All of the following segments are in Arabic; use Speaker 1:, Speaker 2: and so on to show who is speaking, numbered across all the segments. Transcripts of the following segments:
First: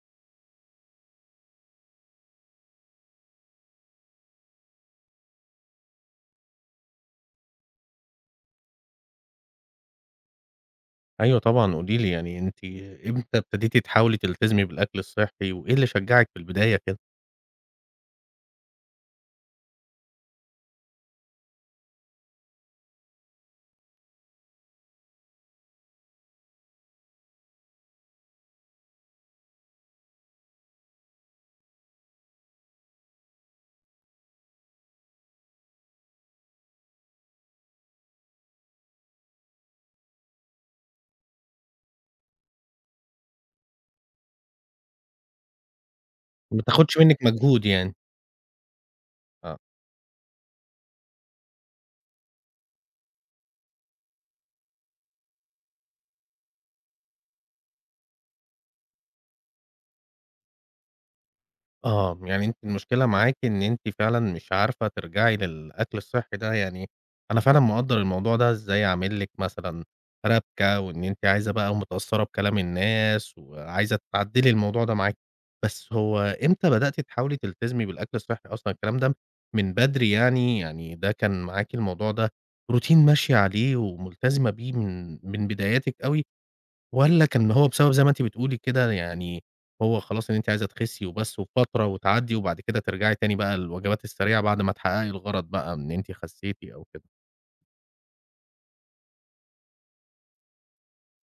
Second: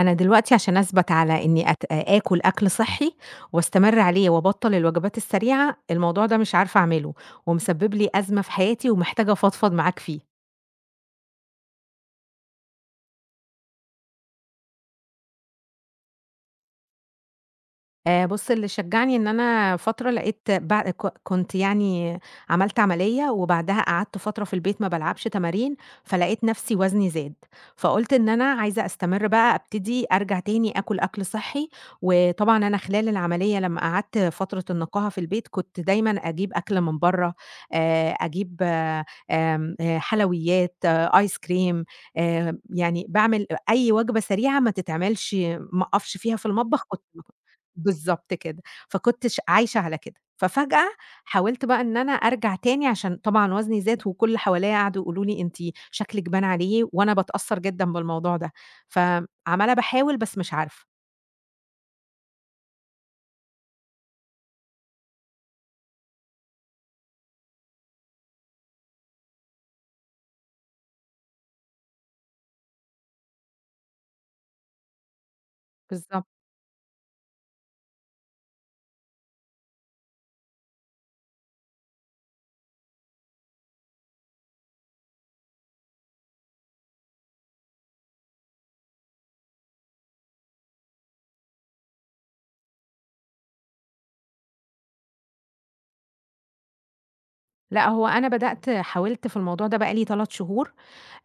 Speaker 1: أنا دلوقتي عشان أثبت على إني آكل أكل صحّي واستمر عليه وأبطّل الوجبات السريعة، الموضوع ده مش عارفة أعمله، ومسبب لي أزمة في حياتي ومحتاجة أفضفض معاك فيه.
Speaker 2: أيوه طبعًا، قولي لي أنتِ إمتى ابتديتِ تحاولي تلتزمي بالأكل الصحّي، وإيه اللي شجّعِك في البداية كده؟
Speaker 1: بُص، اللي شجّعني إن أنا فترة لقيت بع ك كنت يعني عملت عملية، وبعدها قعدت فترة في البيت ما بالعبش تمارين، فلقيت نَفْسي وزني زاد، فقُلت إن أنا عايزة أستمر بقى أبتدي أرجع تاني آكُل أكل صحّي، وطبعًا أنا خلال العملية لمّا قعدت فترة النقاهة في البيت، كنت دايمًا أجيب أكل من برّه، أجيب آمم حلويات، آيس كريم، يعني باعمل أي وجبة سريعة ما تتعملش ما أقفش فيها في
Speaker 2: ما
Speaker 1: المطبخ
Speaker 2: تاخدش
Speaker 1: كنت.
Speaker 2: منِّك مجهود يعني.
Speaker 1: بالضبط كده، فكنت
Speaker 2: آه.
Speaker 1: عايشة على كده، ففجأة حاولت بقى إن أنا أرجع تاني عشان طبعًا وزني زاد وكل اللي حواليّا قعدوا يقولوا لي: "أنتِ شكلِك بان عليه." وأنا باتأثّر جدًا بالموضوع ده، فعمّالة باحاول بس مش عارفة.
Speaker 2: آه، يعني أنتِ المشكلة معاكِ إن أنتِ فعلًا مش عارفة ترجعي للأكل الصحّي ده، يعني أنا فعلًا مقدّر الموضوع ده، إزاي عامل لِك مثلًا ربكة، وإن أنتِ عايزة بقى ومتأثّرة بكلام الناس، وعايزة تعدّلي الموضوع ده معاكِ، بس هو
Speaker 1: بالضبط.
Speaker 2: إمتى بدأتِ تحاولي تلتزمي بالأكل الصحّي أصلًا؟ الكلام ده من بدري يعني، يعني ده كان معاكِ الموضوع ده روتين ماشية عليه وملتزمة بيه من بداياتِك أوي، والّا كان هو بسبب زي ما أنتِ بتقولي كده يعني هو خلاص إن أنتِ عايزة تخسّي وبس وفترة وتعدّي وبعد كده ترجعي تاني بقى للوجبات السريعة بعد ما تحققي الغرض بقى من إن أنتِ خسّيتِ أو كده؟
Speaker 1: لأ هو أنا بدأت حاولت في الموضوع ده بقى لي 3 شهور،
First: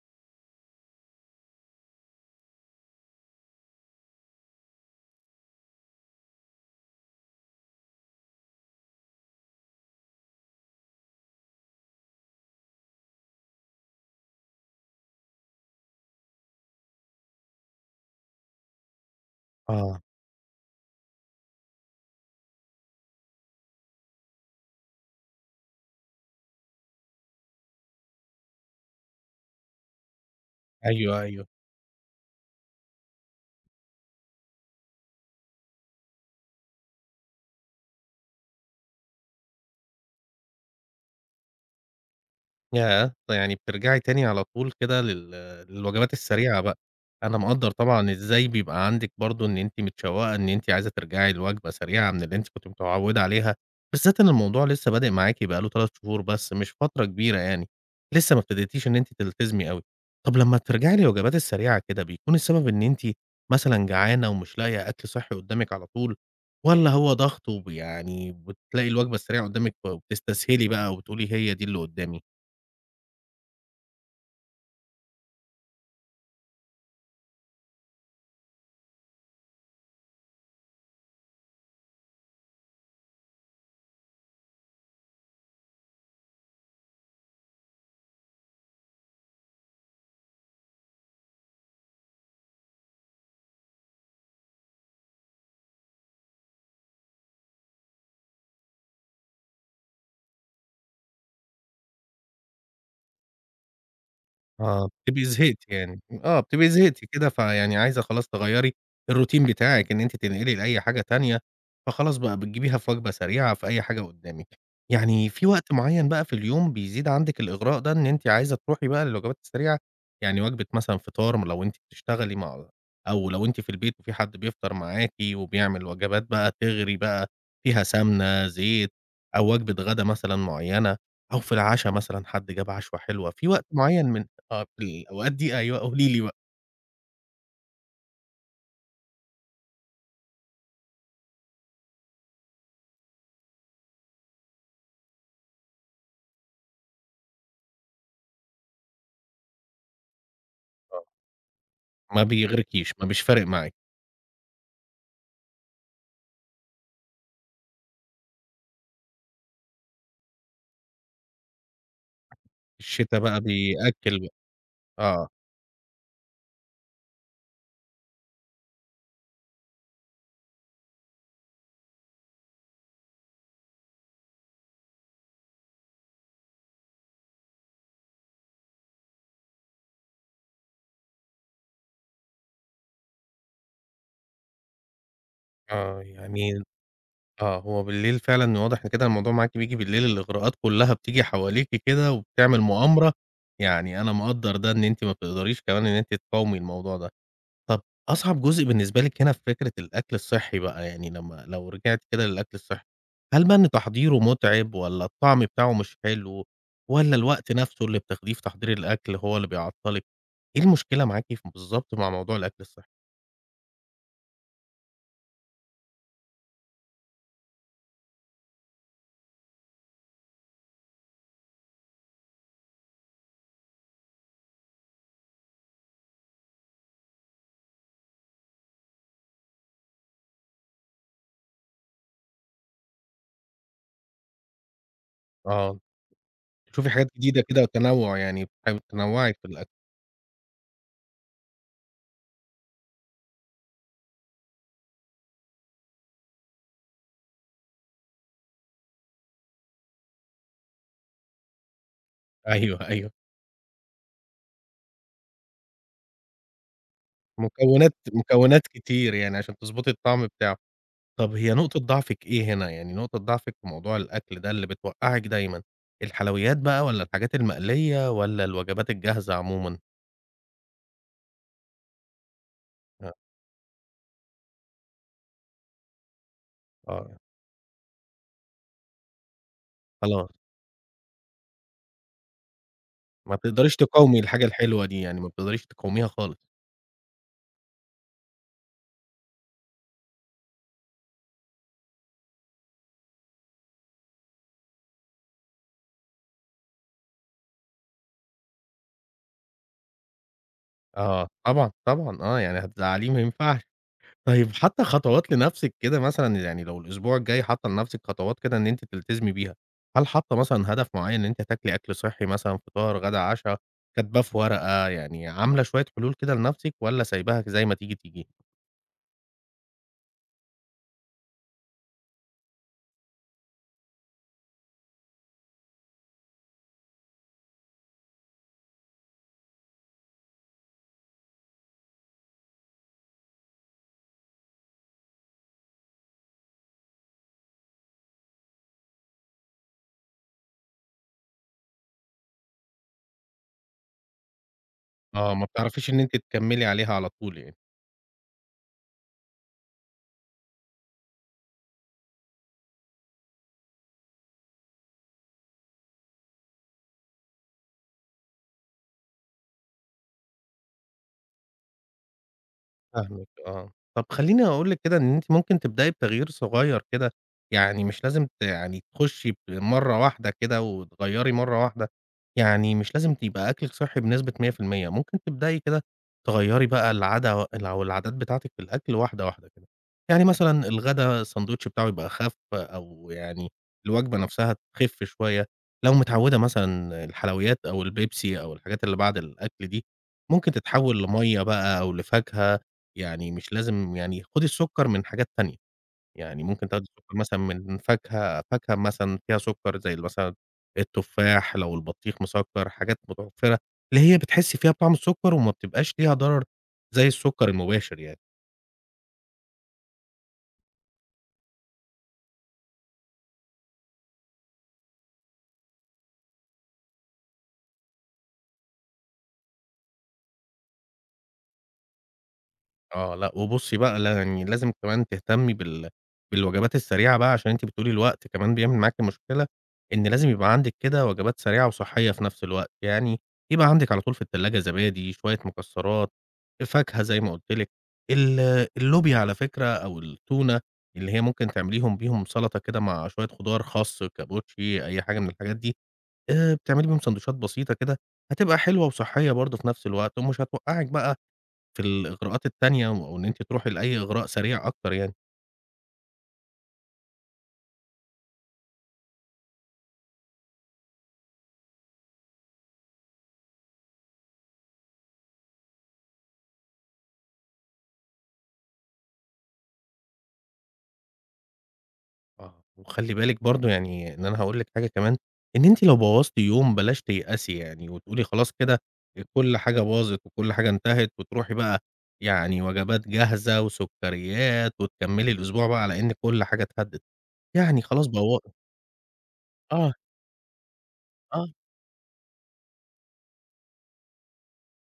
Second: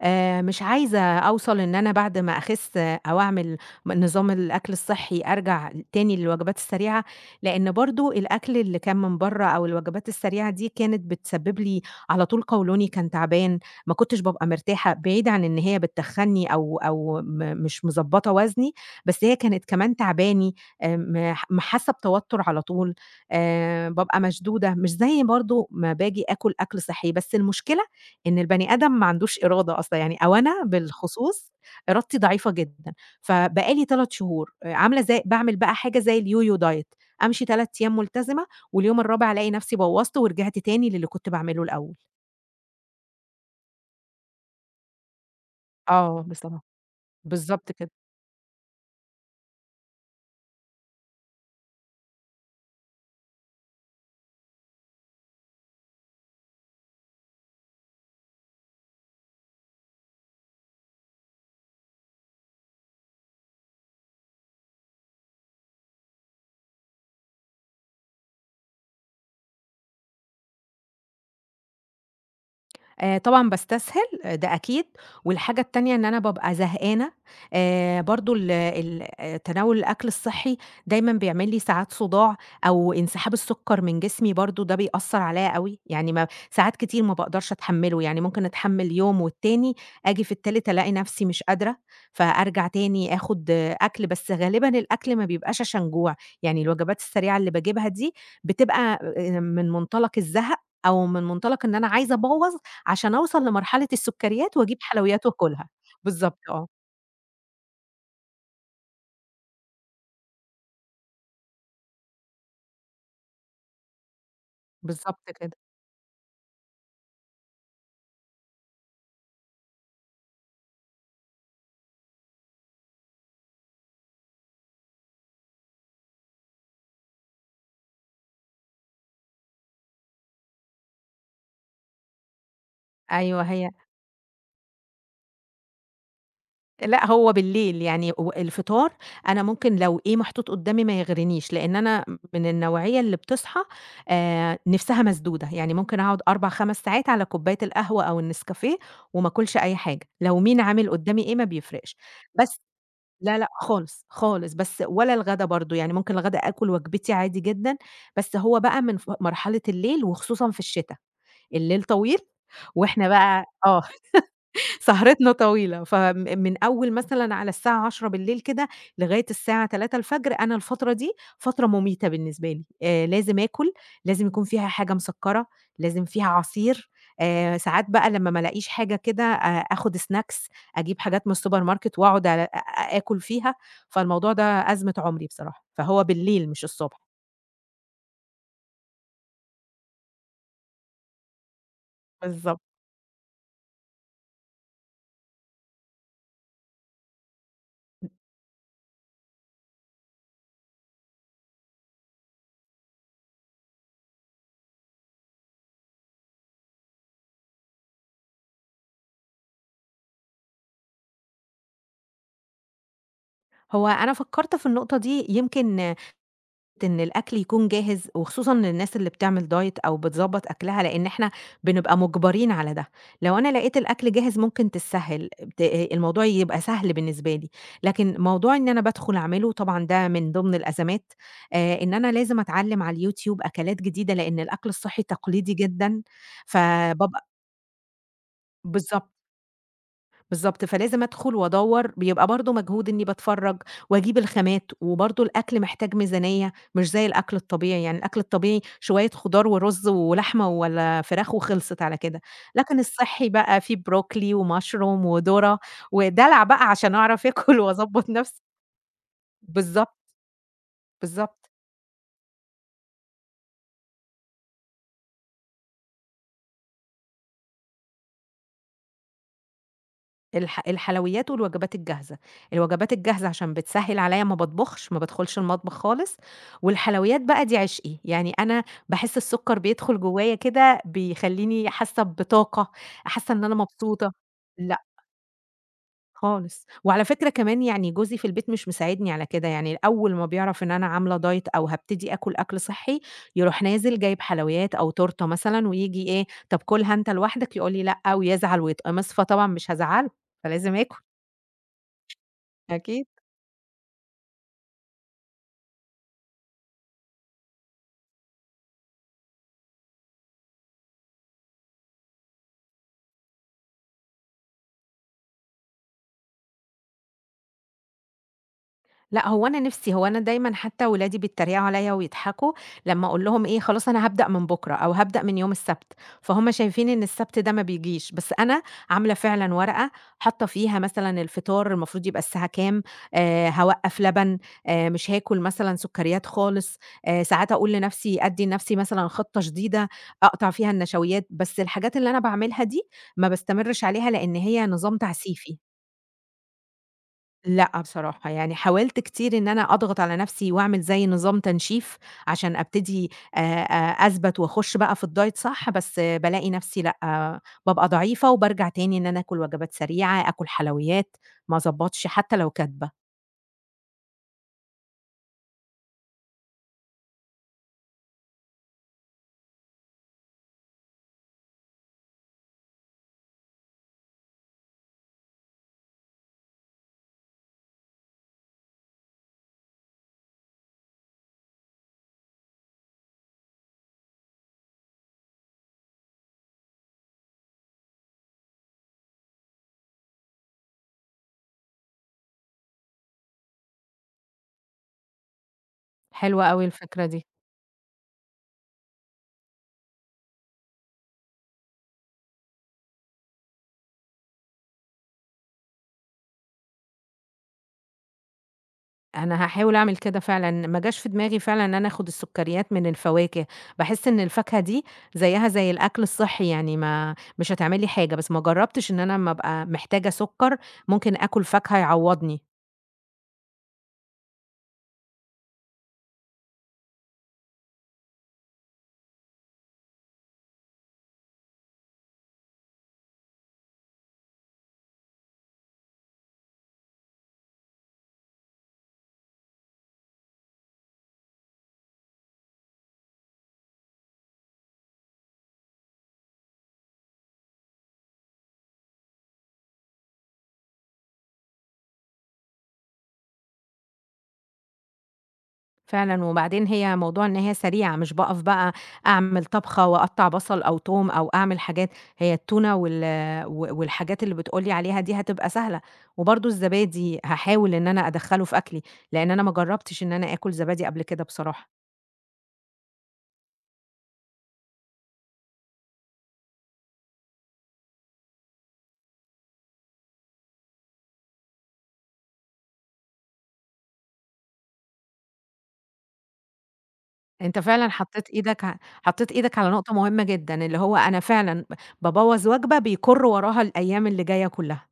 Speaker 1: مش عايزة أوصل إن أنا بعد ما أخِس أو أعمل نظام الأكل الصحّي أرجع تاني للوجبات السريعة، لإن برضه الأكل اللي كان من برّه أو الوجبات السريعة دي كانت بتسبب لي على طول قولوني كان تعبان، ما كنتش بابقى مرتاحة، بعيد عن إن هي بتتخنّي أو مش مضبّطة وزني، بس هي كانت كمان
Speaker 2: آه،
Speaker 1: تعباني، م م حاسة بتوتُّر على طول، بابقى مشدودة، مش زي برضه ما باجي آكُل أكل صحّي، بس المشكلة إن البني آدم ما عندوش إرادة أصلًا يعني أو أنا
Speaker 2: أيوه، أيوه.
Speaker 1: بالخصوص إرادتي ضعيفة جدًا، فبقى لي 3 شهور عاملة زي باعمل بقى حاجة زي الYoYo diet، أمشي 3 أيام ملتزمة واليوم الرابع ألاقي نفسي بوّظت ورجعت تاني للي كنت باعمله الأول.
Speaker 2: ياه! فيعني بترجعي تاني على طول كده للوجبات
Speaker 1: آه،
Speaker 2: السريعة
Speaker 1: بصراحة.
Speaker 2: بقى. أنا مقدّر
Speaker 1: بالضبط كده.
Speaker 2: طبعًا إزاي بيبقى عندِك برضه إن أنتِ متشوّقة إن أنتِ عايزة ترجعي لوجبة سريعة من اللي أنتِ كنتِ متعوّدة عليها، بالذات إن الموضوع لسه بادئ معاكِ بقى له 3 شهور بس، مش فترة كبيرة يعني، لسه ما ابتديتيش إن أنتِ تلتزمي أوي. طب لمّا بترجعي للوجبات السريعة كده، بيكون السبب إن أنتِ مثلًا جعانة ومش لاقية أكل صحّي قدّامِك على طول، والّا هو ضغط يعني بتلاقي الوجبة السريعة قدّامِك وبتستسهلي بقى وبتقولي هي دي اللي قدّامي؟
Speaker 1: طبعًا باستسهل، آه، ده أكيد، والحاجة التانية إن أنا بابقى زهقانة، برضه ال ال آه، تناول الأكل الصحّي دايمًا بيعمل لي ساعات صداع أو انسحاب السُكّر من جسمي، برضه ده بيأثّر عليّا أوي، يعني ما ساعات كتير ما باقدرش أتحمّله، يعني ممكن أتحمّل يوم والتاني آجي في التالت ألاقي نَفْسي مش قادرة، فأرجع تاني آخُد، أكل، بس غالبًا الأكل ما بيبقاش عشان جوع، يعني الوجبات السريعة اللي باجيبها دي بتبقى من منطلق الزهق، أو من منطلق إن أنا عايزة أبوّظ عشان أوصل لمرحلة السكريات وأجيب
Speaker 2: آه، بتبقي
Speaker 1: حلويات
Speaker 2: زهقتِ
Speaker 1: وآكلها.
Speaker 2: يعني،
Speaker 1: بالضبط،
Speaker 2: آه، بتبقي
Speaker 1: آه،
Speaker 2: زهقتِ كده فيعني عايزة خلاص تغيّري الروتين بتاعِك إن أنتِ تنقلي لأي حاجة تانية، فخلاص بقى بتجيبيها في وجبة سريعة، في أي حاجة قدامِك.
Speaker 1: بالضبط
Speaker 2: يعني في
Speaker 1: كده.
Speaker 2: وقت معيّن بقى في اليوم بيزيد عندِك الإغراء ده إن أنتِ عايزة تروحي بقى للوجبات السريعة؟ يعني وجبة مثلًا فطار لو أنتِ بتشتغلي مع أو لو أنتِ في البيت وفي حد بيفطر معاكِ وبيعمل وجبات بقى تغري بقى فيها سمنة، زيت، أو وجبة غدا مثلًا معيّنة، أو في العشا مثلًا حد جاب عشوة حلوة،
Speaker 1: أيوه
Speaker 2: في وقت
Speaker 1: هي.
Speaker 2: معيّن من آه، في الأوقات دي أيوه، قولي لي بقى،
Speaker 1: لأ، هو بالليل يعني و الفطار أنا ممكن لو إيه محطوط قدّامي ما يغرينيش، لإن أنا من النوعية اللي بتصحى نِفْسها مسدودة، يعني ممكن أقعد 4، 5 ساعات على كوباية القهوة أو النسكافيه وما آكلش أي حاجة، لو مين عامل
Speaker 2: آه،
Speaker 1: قدّامي إيه ما بيفرقش.
Speaker 2: ما
Speaker 1: بس
Speaker 2: بيغرِكيش، ما مش
Speaker 1: لا،
Speaker 2: فارق
Speaker 1: لأ
Speaker 2: معاكِ،
Speaker 1: خالص، خالص، بس ولا الغدا برضه، يعني ممكن الغدا آكل وجبتي عادي جدًا، بس هو بقى من مرحلة الليل وخصوصًا في الشتا. الليل طويل وإحنا
Speaker 2: الشتا بقى
Speaker 1: بقى
Speaker 2: بيأكّل بقى، آه،
Speaker 1: سهرتنا طويلة، من أول مثلًا على الساعة 22:00 كده لغاية الساعة 3:00. أنا الفترة دي فترة مميتة بالنسبة لي، لازم آكل، لازم يكون فيها حاجة مسكّرة، لازم فيها عصير، ساعات بقى لمّا ما الاقيش حاجة كده آخُد snacks، أجيب حاجات من السوبر ماركت وأقعد على- أ آكل فيها، فالموضوع ده أزمة عمري بصراحة،
Speaker 2: آه،
Speaker 1: فهو بالليل
Speaker 2: يعني
Speaker 1: مش الصبح.
Speaker 2: آه، هو بالليل فعلًا واضح إن كده الموضوع معاكِ بييجي بالليل، الإغراءات كلّها بتيجي حواليكِ كده وبتعمل
Speaker 1: بالضبط.
Speaker 2: مؤامرة، يعني أنا مقدّر ده إن أنتِ ما بتقدريش كمان إن أنتِ تقاومي الموضوع ده. طب أصعب جزء بالنسبة لِك هنا في فكرة الأكل الصحّي بقى، يعني لمّا لو رجعتِ كده للأكل الصحّي، هل بقى إن تحضيره مُتعِب والّا الطعم بتاعه مش حلو والّا الوقت نَفْسه اللي بتاخديه في تحضير الأكل هو اللي بيعطّلِك؟ إيه المشكلة معاكِ بالضبط مع موضوع الأكل الصحّي؟
Speaker 1: هو أنا فكّرت في النقطة دي يمكن إن الأكل يكون جاهز وخصوصًا للناس اللي بتعمل diet أو بتضبّط أكلها، لإن إحنا بنبقى مُجبرين على ده. لو أنا لقيت الأكل جاهز ممكن تتسهّل، الموضوع يبقى سهل بالنسبة لي، لكن موضوع إن أنا بادخل أعمله طبعًا ده من ضمن الأزمات، إن أنا لازم أتعلّم على الYouTube أكلات جديدة، لإن الأكل الصحّي تقليدي
Speaker 2: آه،
Speaker 1: جدًا،
Speaker 2: تشوفي حاجات
Speaker 1: فبابقى.
Speaker 2: جديدة كده وتنوُّع، يعني بتحاولي
Speaker 1: بالضبط.
Speaker 2: تنوّعي في الأكل.
Speaker 1: بالضبط، فلازم أدخل وأدوّر، بيبقى برضه مجهود إنّي باتفرّج وأجيب الخامات، وبرضه الأكل محتاج ميزانيّة، مش زي الأكل الطبيعي، يعني الأكل الطبيعي شوية خضار ورُز ولحمة والّا فراخ وخلصت على كده، لكن
Speaker 2: أيوه، أيوه.
Speaker 1: الصحّي بقى فيه بروكلي ومشروم وذرة ودلع بقى عشان أعرف آكل
Speaker 2: مكونات
Speaker 1: وأضبّط نفسي.
Speaker 2: مكونات كتير يعني عشان تضبطي
Speaker 1: بالضبط،
Speaker 2: الطعم بتاعه. طب
Speaker 1: بالضبط.
Speaker 2: هي نقطة ضعفِك إيه هنا؟ يعني نقطة ضعفِك في موضوع الأكل ده اللي بتوقّعِك دايمًا، الحلويات بقى والّا الحاجات المقلية والّا الوجبات الجاهزة عمومًا؟
Speaker 1: الحلويات والوجبات الجاهزة، الوجبات
Speaker 2: آه،
Speaker 1: الجاهزة عشان بتسهّل عليَّ ما باطبخش، ما بادخلش المطبخ خالص،
Speaker 2: آه، يعني
Speaker 1: والحلويات بقى دي عشقي، يعني أنا باحس السكر بيدخل
Speaker 2: خلاص
Speaker 1: جوايا كده بيخلّيني حاسة بطاقة، حاسة
Speaker 2: ما
Speaker 1: إن أنا
Speaker 2: بتقدريش
Speaker 1: مبسوطة.
Speaker 2: تقاومي الحاجة
Speaker 1: لأ
Speaker 2: الحلوة دي، يعني ما بتقدريش تقاوميها خالص.
Speaker 1: خالص، وعلى فكرة كمان يعني جوزي في البيت مش مساعدني على كده، يعني أول ما بيعرف إن أنا عاملة دايت أو هابتدي آكل أكل صحّي، يروح نازل جايب حلويات أو تورتة مثلًا وييجي إيه، "طب كُلها أنت لوحدك." يقول لي: "لأ." ويزعل ويتقمص، فطبعًا مش هازعّله، فلازم آكل.
Speaker 2: آه، طبعًا، طبعًا، آه، يعني
Speaker 1: أكيد.
Speaker 2: هتزعّليه ما ينفعش. طيب حاطة خطوات لنفسِك كده مثلًا، يعني لو الأسبوع الجاي حاطة لنفسِك خطوات كده إن أنتِ تلتزمي بيها، هل حاطة مثلًا هدف معين إن أنتِ هتاكلي أكل صحّي مثلًا فطار، غدا، عشا، كاتباه في ورقة، يعني عاملة شوية حلول كده لنفسِك والّا سايباها زي ما تيجي، تيجي؟
Speaker 1: لأ، هو أنا نِفْسي، هو أنا دايمًا حتى ولادي بيتريقوا عليّا ويضحكوا لمّا أقول لهم إيه، خلاص أنا هابدأ من بُكرة أو هابدأ من يوم السبت، فهُم شايفين إن السبت ده ما بيجيش، بس أنا عاملة فعلًا ورقة حاطة فيها مثلًا الفطار المفروض يبقى الساعة كام، هاوقّف لبن، مش هاكل مثلًا سُكّريات خالص، ساعات أقول لنَفْسي أدّي لنَفْسي مثلًا خَطّة شديدة أقطع فيها النشويات، بس الحاجات اللي أنا باعملها دي ما باستمرش عليها لإن هي نظام
Speaker 2: آه، ما
Speaker 1: تعسيفي.
Speaker 2: بتعرفيش إن أنتِ تكمّلي عليها على طول يعني.
Speaker 1: لأ بصراحة، يعني حاولت كتير إن أنا أضغط على نفسي وأعمل زي نظام تنشيف عشان أبتدي أثبت وأخش بقى في الdiet صح، بس بالاقي نفسي لأ، بابقى ضعيفة وبارجع تاني إن أنا آكل وجبات سريعة، آكل حلويات، ما أضبطش حتى لو كاتبة.
Speaker 2: فاهمِك آه. طب خلّيني أقول لِك كده إن أنتِ ممكن تبدئي بتغيير صغير كده، يعني مش لازم يعني تخشي مرّة واحدة كده وتغيّري مرّة واحدة، يعني مش لازم تبقى أكلِك صحّي بنسبة 100% ممكن تبدئي كده تغيّري بقى العادة أو العادات بتاعتِك في الأكل واحدة، واحدة كده. يعني مثلًا الغدا الساندوتش بتاعه يبقى أخَف أو يعني الوجبة نفْسها تخِف شوية، لو متعوّدة مثلًا الحلويات أو البيبسي أو الحاجات اللي بعد الأكل دي، ممكن تتحوّل لمَيّة بقى أو لفاكهة يعني مش لازم يعني خُدي السُكّر من حاجات تانية، يعني
Speaker 1: حلوة أوي
Speaker 2: ممكن تاخدي
Speaker 1: الفكرة
Speaker 2: السُكّر
Speaker 1: دي.
Speaker 2: مثلًا من فاكهة مثلًا فيها سُكّر زي مثلًا التفاح، لو البطيخ مسكّر، حاجات متوفّرة، اللي هي بتحسّي فيها بطعم السُكّر وما بتبقاش ليها ضرر زي السُكّر المباشر يعني.
Speaker 1: أنا هاحاول أعمل كده فعلًا، ما جاش في دماغي فعلًا إن أنا آخُد السُكّريات من الفواكه، باحس إن الفاكهة دي زيّها زي الأكل الصحّي يعني ما مش هتعمل لي حاجة، بس ما جرّبتش إن أنا أمّا أبقى محتاجة سُكّر ممكن آكُل فاكهة يعوّضني.
Speaker 2: آه، لأ وبُصّي بقى لا يعني لازم كمان تهتمي بالوجبات السريعة بقى عشان أنتِ بتقولي الوقت كمان بيعمل معاكِ مشكلة، إن لازم يبقى عندِك كده وجبات سريعة وصحية في نفس الوقت، يعني يبقى عندِك على طول في التلاجة زبادي، شوية مكسرات، فاكهة زي ما قُلت لِك، ال اللوبيا على فكرة أو التونة اللي هي ممكن تعمليهم بيهم سلطة كده مع شوية خضار، خس، كابوتشي، أي حاجة من الحاجات دي، بتعملي بيهم ساندوتشات بسيطة كده، هتبقى حلوة وصحية برضه في نفس الوقت ومش هتوقّعِك بقى في الإغراءات التانية أو إن أنتِ تروحي لأي إغراء سريع أكتر يعني.
Speaker 1: فعلًا، وبعدين هي موضوع إن هي سريعة مش باقف بقى أعمل طبخة وأقطّع بصل أو توم أو أعمل حاجات، هي التونة و والحاجات اللي بتقول لي عليها دي هتبقى سهلة، وبرضه الزبادي هاحاول إن أنا أدخّله في أكلي، لإن أنا ما جرّبتش إن أنا آكُل زبادي قبل كده بصراحة.
Speaker 2: آه. وخلّي بالِك برضه يعني إن أنا هاقول لِك حاجة كمان، إن أنتِ لو بوّظتِ يوم بلاش تيأسي يعني وتقولي خلاص كده كل حاجة باظت وكل حاجة انتهت وتروحي بقى يعني وجبات جاهزة وسكريات وتكمّلي الأسبوع بقى على إن كل حاجة اتهدِّت،
Speaker 1: أنت
Speaker 2: يعني
Speaker 1: فعلًا
Speaker 2: خلاص
Speaker 1: حطّيت
Speaker 2: بو
Speaker 1: إيدك ع، حطّيت إيدك على
Speaker 2: آه،
Speaker 1: نقطة مهمة جدًا، اللي هو أنا
Speaker 2: آه.
Speaker 1: فعلًا بابوّظ وجبة بيكُر وراها الأيام اللي جاية كلّها،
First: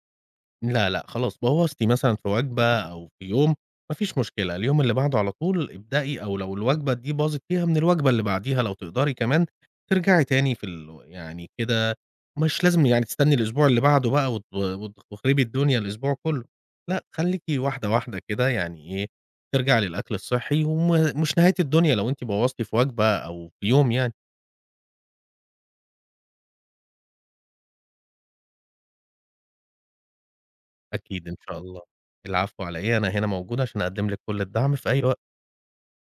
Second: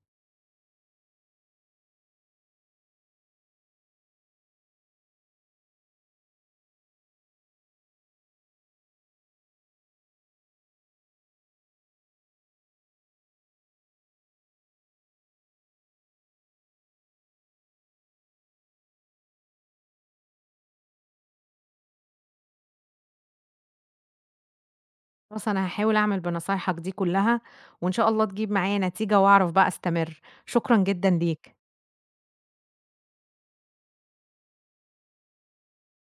Speaker 2: لا، لأ، خلاص بوّظتِ مثلًا في وجبة أو في يوم، ما فيش مشكلة، اليوم اللي بعده على طول ابدئي أو لو الوجبة دي باظت فيها من الوجبة اللي بعديها لو تقدري كمان ترجعي تاني في يعني كده مش لازم يعني تستني الأسبوع اللي بعده بقى وت وت وتخربي الدنيا الأسبوع كلّه، لأ، خلّيكِ واحدة، واحدة كده يعني إيه، ترجعي للأكل الصحّي مش نهاية الدنيا لو أنتِ بوّظتِ في وجبة أو في يوم يعني،
Speaker 1: خلاص أنا هاحاول أعمل بنصايحك دي كلّها، وإن شاء الله تجيب معايا نتيجة وأعرف بقى أستمر، شكرًا جدًا
Speaker 2: أكيد إن
Speaker 1: ليك.
Speaker 2: شاء الله. العفو على إيه، أنا هنا موجود عشان أقدّم لِك كل الدعم في أي وقت.